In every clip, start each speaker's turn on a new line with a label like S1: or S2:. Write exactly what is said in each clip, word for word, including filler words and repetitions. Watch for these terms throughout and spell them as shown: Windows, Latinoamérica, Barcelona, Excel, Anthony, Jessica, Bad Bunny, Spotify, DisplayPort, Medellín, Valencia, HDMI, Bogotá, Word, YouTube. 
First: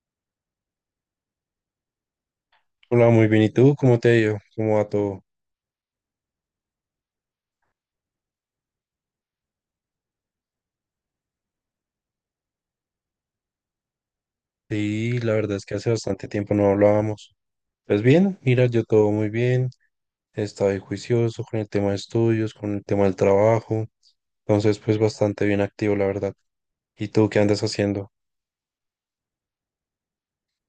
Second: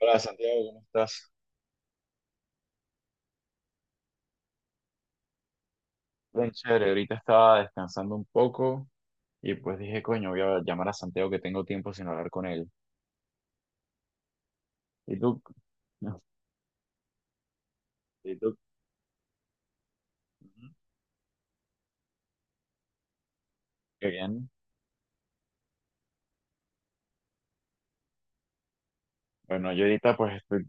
S1: Hola Santiago, ¿cómo estás?
S2: Hola, muy bien. ¿Y tú? ¿Cómo te ha ido? ¿Cómo va todo?
S1: Bien, chévere. Ahorita estaba descansando un poco y pues dije, coño, voy a llamar a Santiago que tengo tiempo sin hablar con él. ¿Y
S2: Sí, la
S1: tú?
S2: verdad es que hace
S1: No,
S2: bastante tiempo no hablábamos. Pues
S1: ¿Y
S2: bien,
S1: tú?
S2: mira, yo todo muy bien. He
S1: Ujú.
S2: estado ahí juicioso con el tema de estudios, con el tema del trabajo.
S1: Qué bien.
S2: Entonces, pues bastante bien activo, la verdad. ¿Y tú qué andas haciendo?
S1: Bueno, yo ahorita pues estoy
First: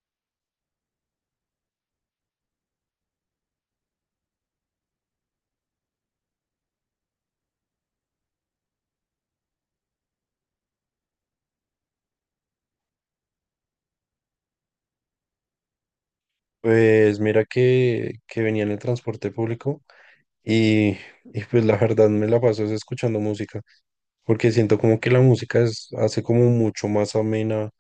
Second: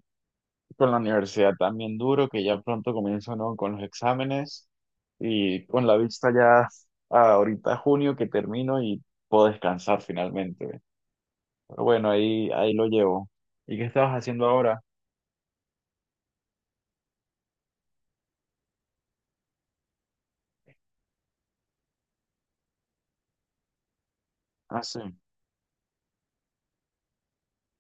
S1: con la universidad también duro, que ya pronto comienzo, ¿no? Con los exámenes y con la vista ya a ahorita junio que termino y puedo descansar finalmente. Pero bueno, ahí, ahí lo llevo. ¿Y qué estabas haciendo ahora?
S2: Pues mira que, que venía en el transporte público y, y pues la verdad me la paso es escuchando música, porque siento
S1: Ah, sí.
S2: como que la música es, hace como mucho más amena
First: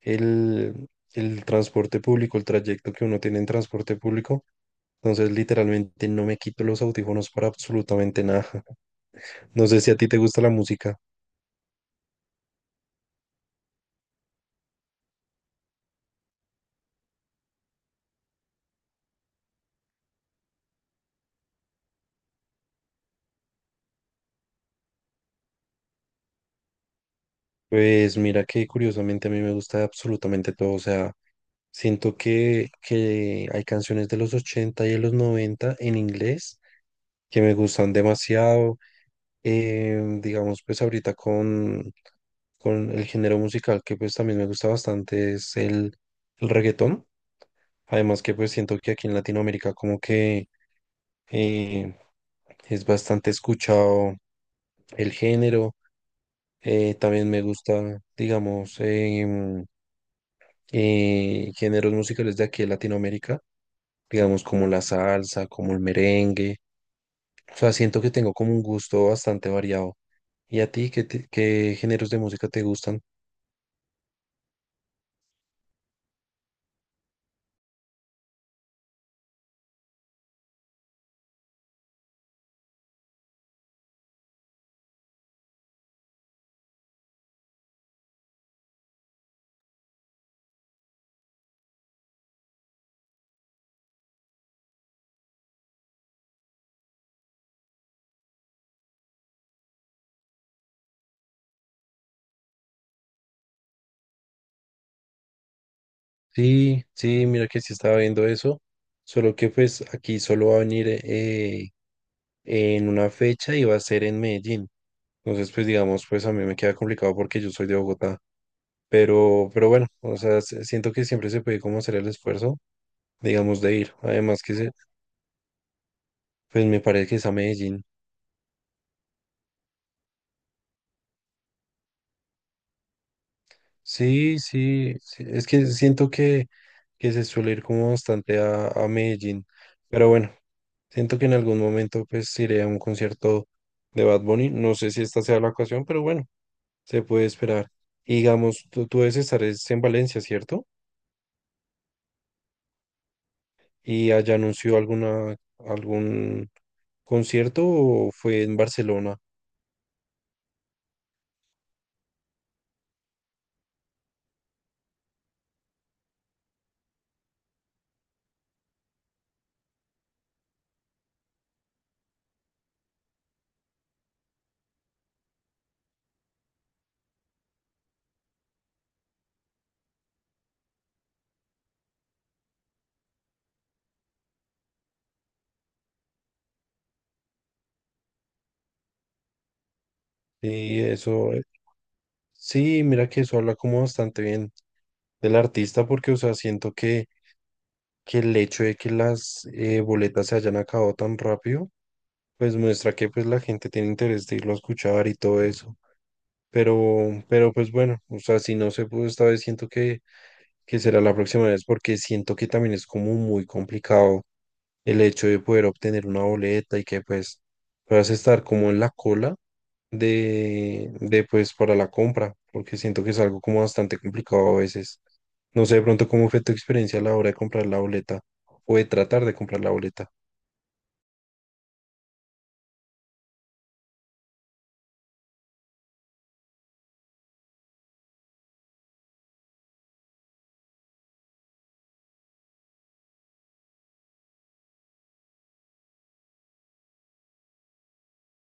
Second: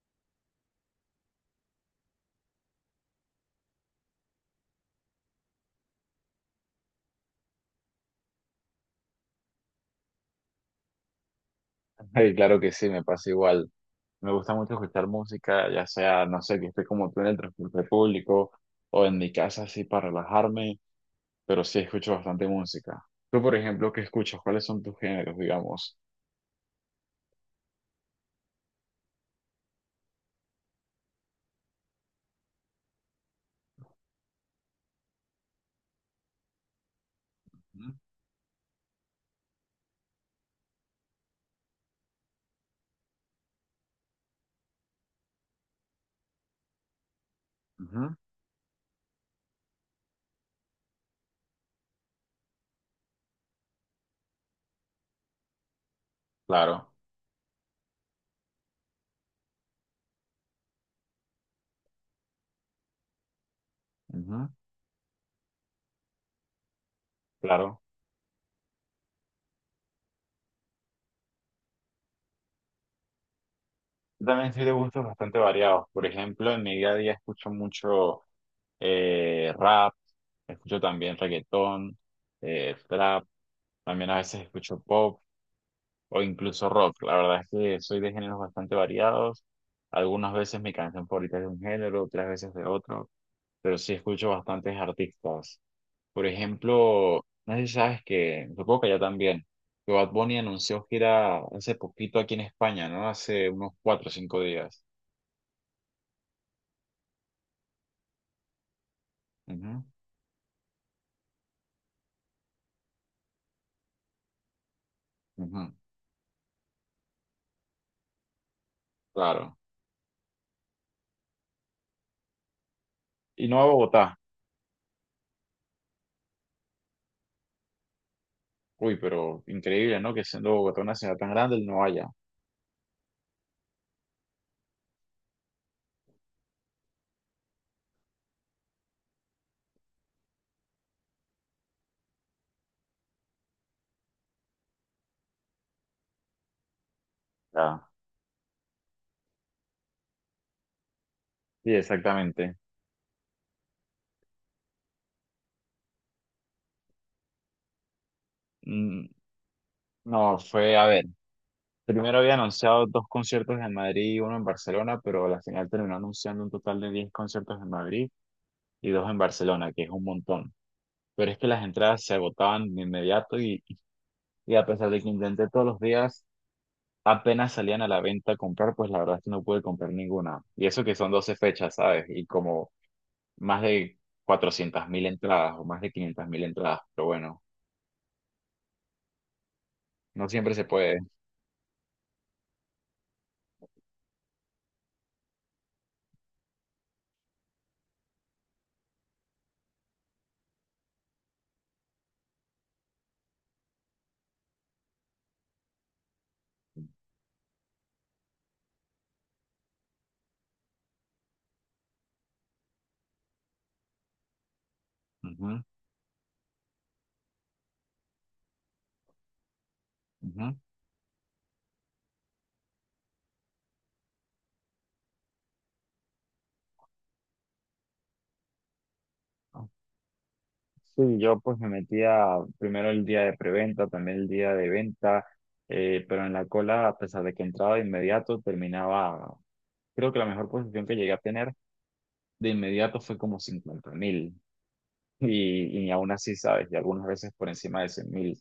S2: el, el transporte público, el trayecto que uno tiene en transporte público. Entonces, literalmente no me quito los audífonos para absolutamente nada. No sé si a ti te gusta la música.
S1: Ay, claro que sí, me pasa igual. Me gusta mucho escuchar música, ya sea, no sé, que esté como tú en el transporte público o en mi casa así para relajarme, pero sí escucho bastante música. Tú, por ejemplo, ¿qué escuchas? ¿Cuáles son tus géneros, digamos?
S2: Pues mira que curiosamente a mí me gusta absolutamente todo. O sea, siento que, que hay canciones de los ochenta y de los noventa en inglés que me
S1: Ujú,
S2: gustan demasiado. Em, digamos, pues ahorita con, con el género musical que pues también me gusta bastante es el, el reggaetón.
S1: ujú,
S2: Además que pues siento que aquí en Latinoamérica como que eh, es bastante escuchado el género.
S1: claro,
S2: Eh, también me gusta, digamos, em, eh, géneros musicales de aquí de Latinoamérica, digamos
S1: ujú,
S2: como la salsa, como el merengue. O sea,
S1: claro.
S2: siento que tengo como un gusto bastante variado. ¿Y a ti qué, te- qué géneros de música te gustan?
S1: Yo también soy de gustos bastante variados. Por ejemplo, en mi día a día escucho mucho eh, rap, escucho también reggaetón, eh, trap, también a veces escucho pop o incluso rock. La verdad es que soy de géneros bastante variados. Algunas veces mi canción favorita es de un género, otras veces de otro, pero sí escucho bastantes artistas. Por ejemplo, no sé si sabes que, supongo que ya también, que Bad Bunny anunció gira hace poquito aquí en España, ¿no? Hace unos cuatro o cinco días.
S2: Sí, sí, mira que sí estaba viendo eso, solo que pues aquí solo va a venir eh, en una fecha y va a ser en Medellín.
S1: Ujú,
S2: Entonces,
S1: ujú,
S2: pues digamos, pues a mí me queda complicado porque yo soy de Bogotá, pero,
S1: claro.
S2: pero bueno, o sea, s- siento que siempre se puede como hacer el esfuerzo,
S1: Y no
S2: digamos,
S1: a
S2: de ir.
S1: Bogotá.
S2: Además que se, pues me parece que es a Medellín.
S1: Uy, pero increíble, ¿no? Que siendo Bogotá una ciudad tan grande, él no vaya.
S2: Sí, sí, sí, es que siento que, que se suele ir como bastante a, a Medellín, pero bueno, siento que en algún momento pues iré a un concierto de Bad Bunny. No sé si esta sea la ocasión, pero bueno, se puede esperar.
S1: Ah,
S2: Y digamos, tú, tú debes estar es en Valencia, ¿cierto?
S1: sí, exactamente.
S2: Y allá anunció alguna, algún concierto fue en
S1: Mm,
S2: Barcelona.
S1: no, fue, a ver. Primero había anunciado dos conciertos en Madrid y uno en Barcelona, pero a la final terminó anunciando un total de diez conciertos en Madrid y dos en Barcelona, que es un montón. Pero es que las entradas se agotaban de inmediato y, y a pesar de que intenté todos los días, apenas salían a la venta a comprar, pues la verdad es que no pude comprar ninguna. Y eso que son doce fechas, ¿sabes? Y como más de cuatrocientas mil entradas o más de quinientas mil entradas, pero bueno, no siempre se
S2: Y
S1: puede.
S2: eso, eh, sí, mira que eso habla como bastante bien del artista porque, o sea, siento que, que el hecho de que las eh, boletas se hayan acabado tan rápido, pues muestra que pues la gente tiene interés de irlo a escuchar y todo eso. Pero, pero pues bueno, o sea, si no se pudo esta vez, siento que, que será la próxima vez porque siento que también es como muy complicado el hecho de
S1: Ujú,
S2: poder obtener una boleta y que pues puedas estar como en la cola
S1: ujú.
S2: de, de pues para la compra, porque siento que es algo como bastante complicado a veces. No sé de pronto cómo fue tu experiencia a la hora de comprar la boleta o de tratar de comprar la boleta.
S1: Sí, yo pues me metía primero el día de preventa, también el día de venta, eh, pero en la cola, a pesar de que entraba de inmediato, terminaba, creo que la mejor posición que llegué a tener de inmediato fue como cincuenta mil, y, y aún así, sabes, y algunas veces por encima de cien mil.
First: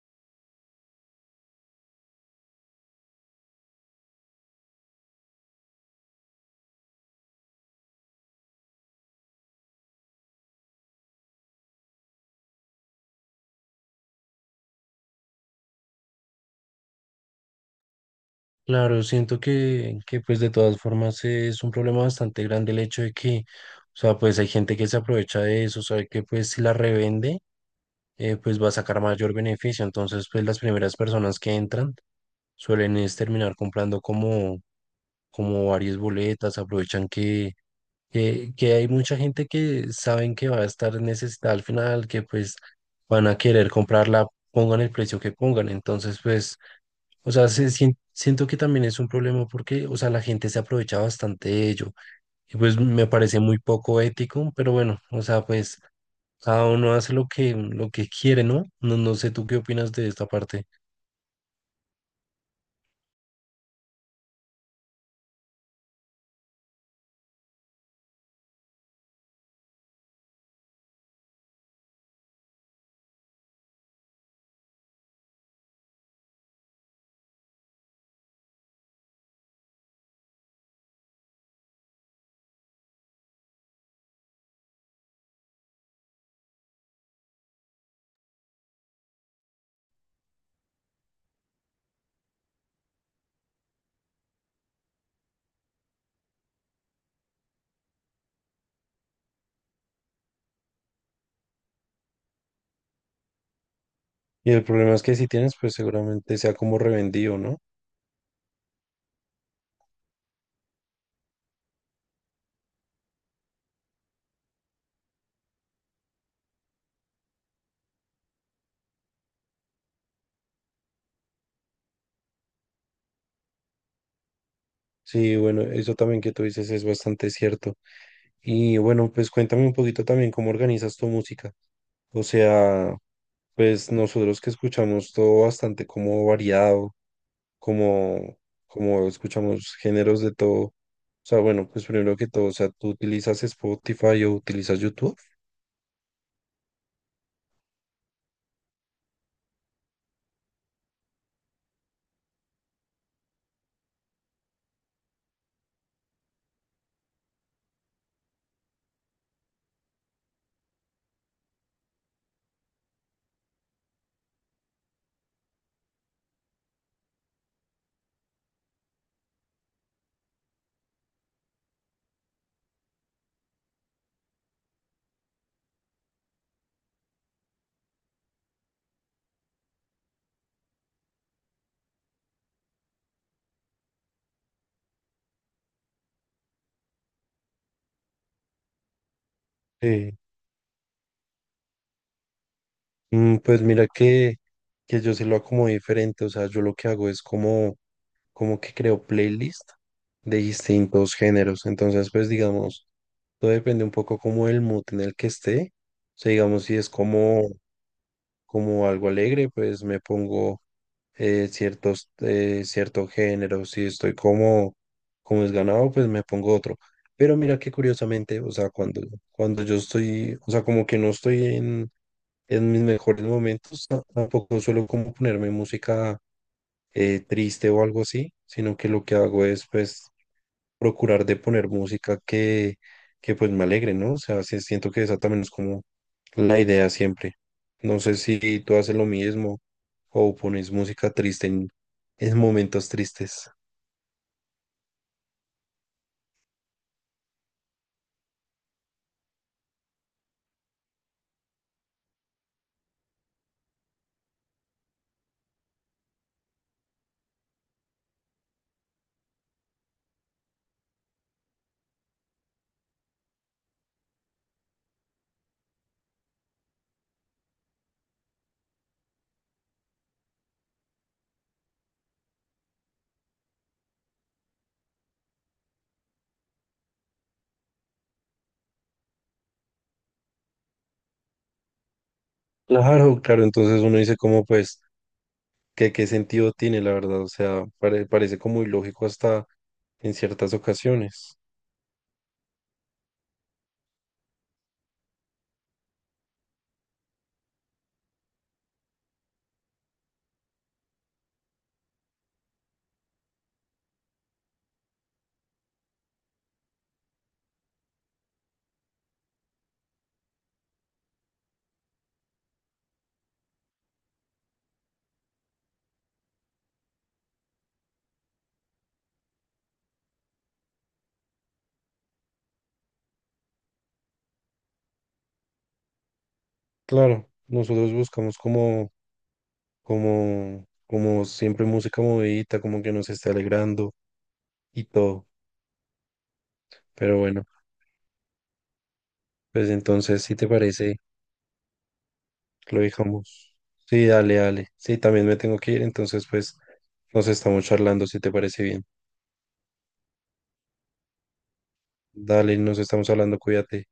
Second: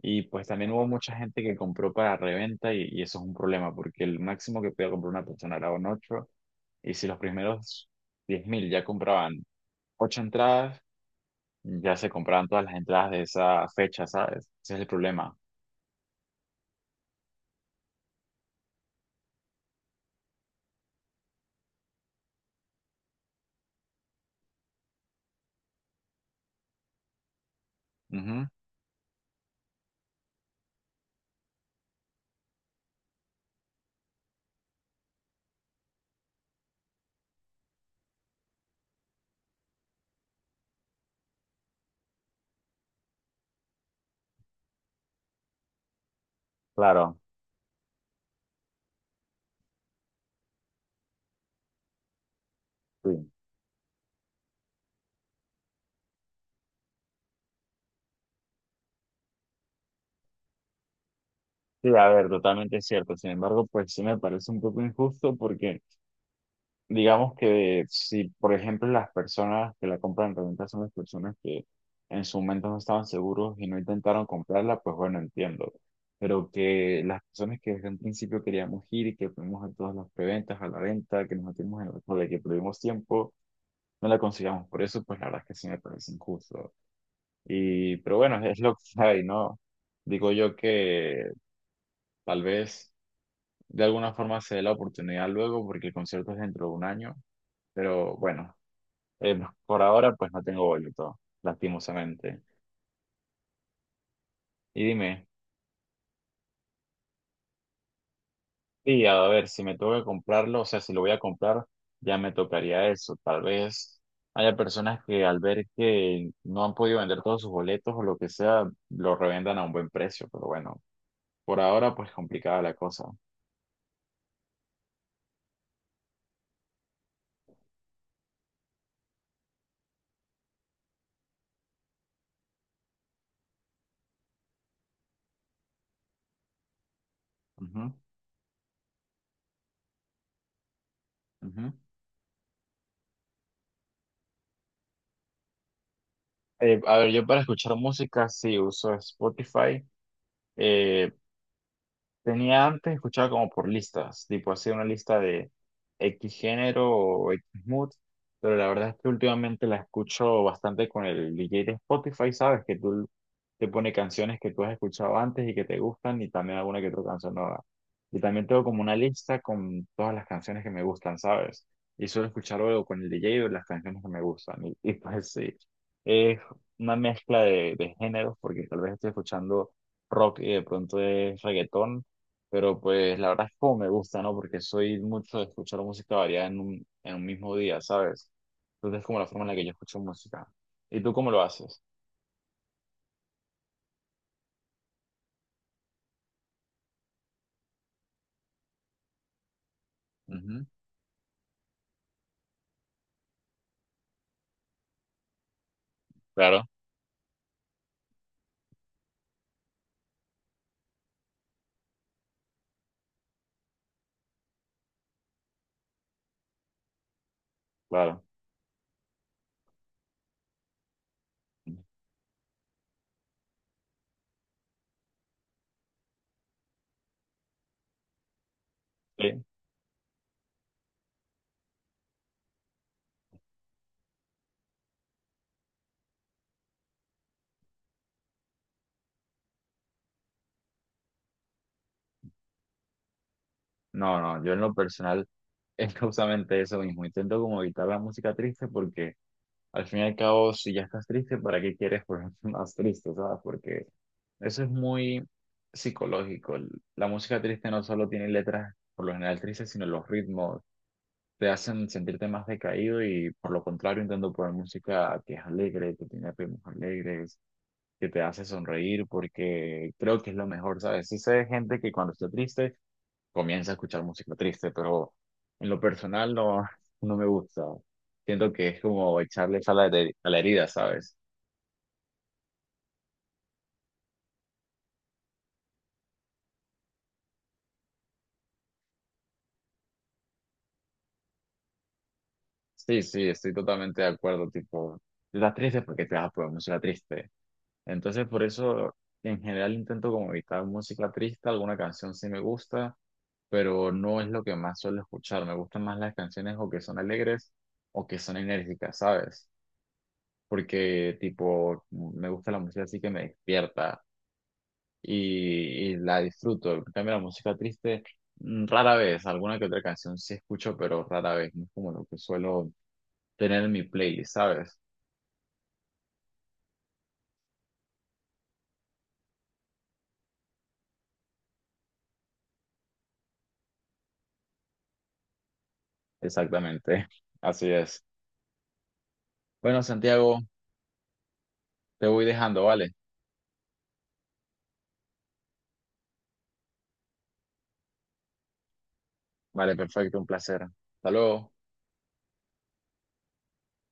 S1: Y pues también hubo mucha gente que compró para reventa y, y eso es un problema, porque el máximo que podía comprar una persona era un ocho y si los primeros diez mil ya compraban ocho entradas, ya se compraron todas las entradas de esa fecha, ¿sabes? Ese es el problema.
S2: Claro, siento que, que pues de todas formas es un problema bastante grande el hecho de que, o sea, pues hay gente que se aprovecha de eso, sabe que pues si la revende, eh,
S1: Ujú,
S2: pues va a sacar mayor beneficio. Entonces, pues las primeras personas que entran suelen es terminar comprando como, como varias boletas, aprovechan que, que, que hay mucha gente que saben que va a estar necesitada al final, que pues van a querer comprarla, pongan el precio que pongan. Entonces, pues...
S1: claro,
S2: O sea, se sien- siento que también es un problema porque, o sea, la gente se aprovecha bastante de ello. Y pues me
S1: sí.
S2: parece muy poco ético, pero bueno, o sea, pues cada uno hace lo que, lo que quiere, ¿no? No, no sé tú qué opinas de esta parte.
S1: Sí, a ver, totalmente es cierto. Sin embargo, pues sí me parece un poco injusto porque digamos que si, por ejemplo, las personas que la compran en reventa son las personas que en su momento no estaban seguros y no intentaron comprarla, pues bueno, entiendo. Pero que las personas que desde un principio queríamos ir y que fuimos a todas las preventas, a la venta, que nos metimos en la cola, que perdimos tiempo, no la consigamos. Por eso, pues la verdad es que sí me parece injusto. Y, pero bueno, es lo que hay, ¿no? Digo yo que tal vez de alguna forma se dé la oportunidad luego porque el concierto es dentro de un año, pero bueno, eh, por ahora pues no tengo boleto, lastimosamente.
S2: Y el
S1: Y
S2: problema es que
S1: dime,
S2: si tienes, pues seguramente sea como revendido, ¿no?
S1: sí, a ver, si me tengo que comprarlo, o sea, si lo voy a comprar, ya me tocaría eso. Tal vez haya personas que al ver que no han podido vender todos sus boletos o lo que sea, lo revendan a un buen precio, pero bueno, por ahora pues complicada la cosa.
S2: Sí, bueno, eso también que tú dices es bastante cierto. Y bueno, pues cuéntame un poquito también cómo organizas tu música. O sea, pues nosotros que escuchamos todo bastante como variado.
S1: Ujú,
S2: Como, como escuchamos géneros de todo. O sea, bueno,
S1: ujú.
S2: pues primero que todo, o sea, ¿tú utilizas Spotify o utilizas YouTube?
S1: Eh, a ver, yo para escuchar música sí uso Spotify, eh, tenía antes, escuchaba como por listas, tipo hacía una lista de X género o X mood, pero la verdad es que últimamente la escucho bastante con el D J de Spotify, ¿sabes? Que tú te pone canciones que tú has escuchado antes y que te gustan y también alguna que otra canción nueva. Y también tengo como una lista con todas las canciones que me gustan, ¿sabes? Y suelo escuchar luego con el D J o las canciones que me gustan. Y, y pues sí, es una mezcla de, de géneros porque tal vez estoy escuchando rock y de pronto es reggaetón, pero pues la verdad es como me gusta, ¿no? Porque soy mucho de escuchar música variada en un, en un mismo día, ¿sabes? Entonces es como la forma en la que yo escucho
S2: Sí.
S1: música. ¿Y tú cómo lo haces?
S2: Mm, pues mira que, que yo se lo acomodé diferente, o sea, yo lo que hago es como, como que creo playlist de
S1: Ujú,
S2: distintos géneros, entonces pues digamos, todo depende un poco como el mood en el que esté, o sea, digamos
S1: claro,
S2: si es como, como algo alegre, pues me pongo eh, ciertos, eh, cierto género, si estoy como, como desganado, pues me pongo otro. Pero mira que
S1: claro.
S2: curiosamente, o sea, cuando, cuando yo estoy, o sea, como que no estoy en, en mis mejores momentos, ta- tampoco suelo como ponerme música eh, triste o algo así, sino que lo que
S1: Sí.
S2: hago es pues procurar de poner música que, que pues me alegre, ¿no? O sea, sí siento que esa también es como la idea siempre. No sé si tú haces lo mismo o pones música triste en, en momentos tristes.
S1: No, no, yo en lo personal es justamente eso mismo. Intento como evitar la música triste porque al fin y al cabo, si ya estás triste, ¿para qué quieres ponerte más triste, ¿sabes? Porque eso es muy psicológico. La música triste no solo tiene letras por lo general tristes, sino los ritmos te hacen sentirte más decaído y por lo contrario intento poner música que es alegre, que tiene ritmos alegres, que te hace sonreír porque creo que es lo mejor, ¿sabes? Sí sé de gente que cuando está triste comienza a escuchar música triste, pero en lo personal no, no me gusta. Siento que es como echarle sal a la heri- a la herida, ¿sabes?
S2: Claro, claro, entonces uno dice como pues que qué sentido tiene la verdad, o sea, pare- parece como ilógico hasta en ciertas ocasiones.
S1: Sí, sí, estoy totalmente de acuerdo, tipo, si estás triste porque te vas a poner música triste. Entonces por eso en general intento como evitar música triste, alguna canción sí me gusta pero no es lo que más suelo escuchar. Me gustan más las canciones o que son alegres o que son enérgicas, ¿sabes? Porque, tipo, me gusta la música así que me despierta y, y la disfruto. En cambio, la música triste, mm, rara vez, alguna que otra canción sí escucho, pero rara vez. No es como lo que suelo tener en mi playlist, ¿sabes?
S2: Claro, nosotros buscamos como, como, como siempre música movidita, como que nos esté alegrando y todo,
S1: Exactamente,
S2: pero bueno,
S1: así es.
S2: pues
S1: Bueno,
S2: entonces si
S1: Santiago,
S2: te parece...
S1: te voy dejando,
S2: Lo
S1: ¿vale?
S2: dejamos. Sí, dale, dale. Sí, también me tengo que ir, entonces pues nos estamos charlando si te parece bien.
S1: Vale, perfecto, un placer. Hasta luego.
S2: Dale, nos estamos hablando, cuídate.